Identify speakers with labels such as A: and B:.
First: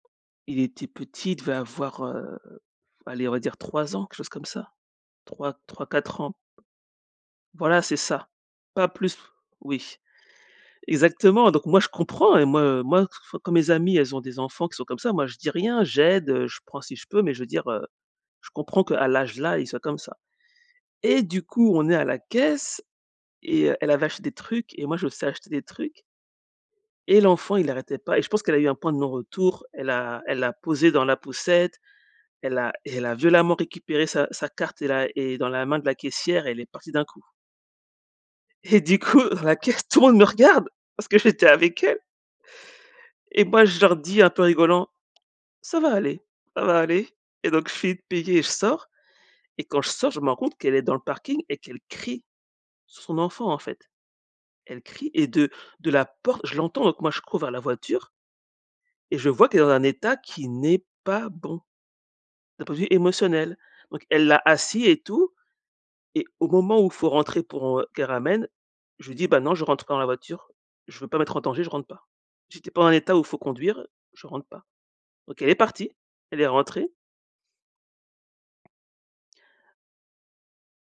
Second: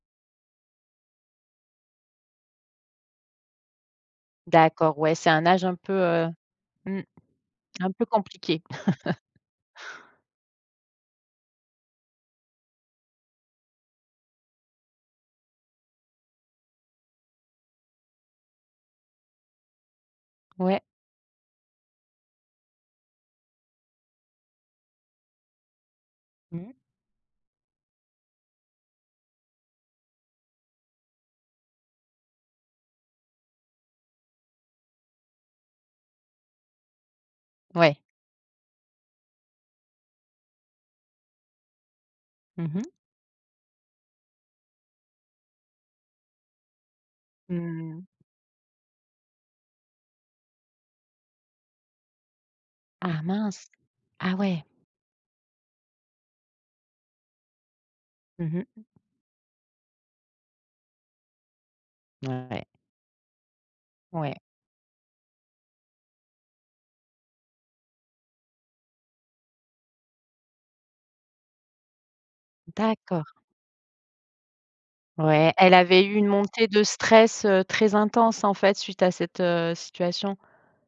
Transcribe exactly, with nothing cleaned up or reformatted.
A: Il était petit, il devait avoir, heu, allez on va dire trois ans quelque chose comme ça,
B: D'accord, ouais c'est un
A: troi
B: âge un
A: trois
B: peu,
A: quatre
B: heu
A: ans.
B: mmh
A: Voilà
B: un
A: c'est
B: peu
A: ça,
B: compliqué.
A: pas plus, oui. Exactement donc moi je comprends et moi, heu moi f quand mes amis elles ont des enfants qui sont comme ça, moi je dis rien, j'aide, heu, je prends si je peux. Mais je veux dire, heu, je comprends qu'à l'âge là, ils soient comme ça
B: Ouais.
A: et du coup on est à la caisse et heu, elle avait acheté des trucs et moi je me suis acheter des trucs
B: Mmh.
A: et l'enfant il arrêtait pas et je pense qu'elle a eu un point de non retour, elle a elle l'a posé dans la poussette. Elle a et elle a violemment récupéré sa sa carte et la et dans la main de la caissière et elle est partie d'un coup
B: Ouais.
A: et du coup, à la caisse, tout le monde me regarde! Parce que j'étais avec elle
B: Mmh mh.
A: et moi je leur dis un peu en rigolant: «Ça va aller, ça va aller» et donc je finis
B: Mmh.
A: de payer et je sors et quand je sors, je me rends compte qu'elle est dans le parking et qu'elle crie sur son
B: Ah
A: enfant en
B: mince!
A: fait.
B: Ah ouais.
A: Elle crie et de de la porte je l'entends, donc moi je cours vers la voiture
B: Mmh mh.
A: et je vois qu'elle est dans un état qui n'est pas bon, d'un
B: Ouais.
A: point de vue émotionnel. Donc elle
B: Ouais.
A: l'a assis et tout et au moment où il faut rentrer pour, heu, qu'elle ramène, je lui dis: «Bah non je rentre pas dans la voiture, je veux pas mettre en danger, je rentre pas. Si tu es pas en état où il
B: D'accord.
A: faut conduire, je rentre pas». Donc elle
B: Ouais,
A: est
B: elle
A: partie,
B: avait eu une
A: elle est
B: montée de
A: rentrée.
B: stress, heu, très intense en fait suite à cette, heu, situation.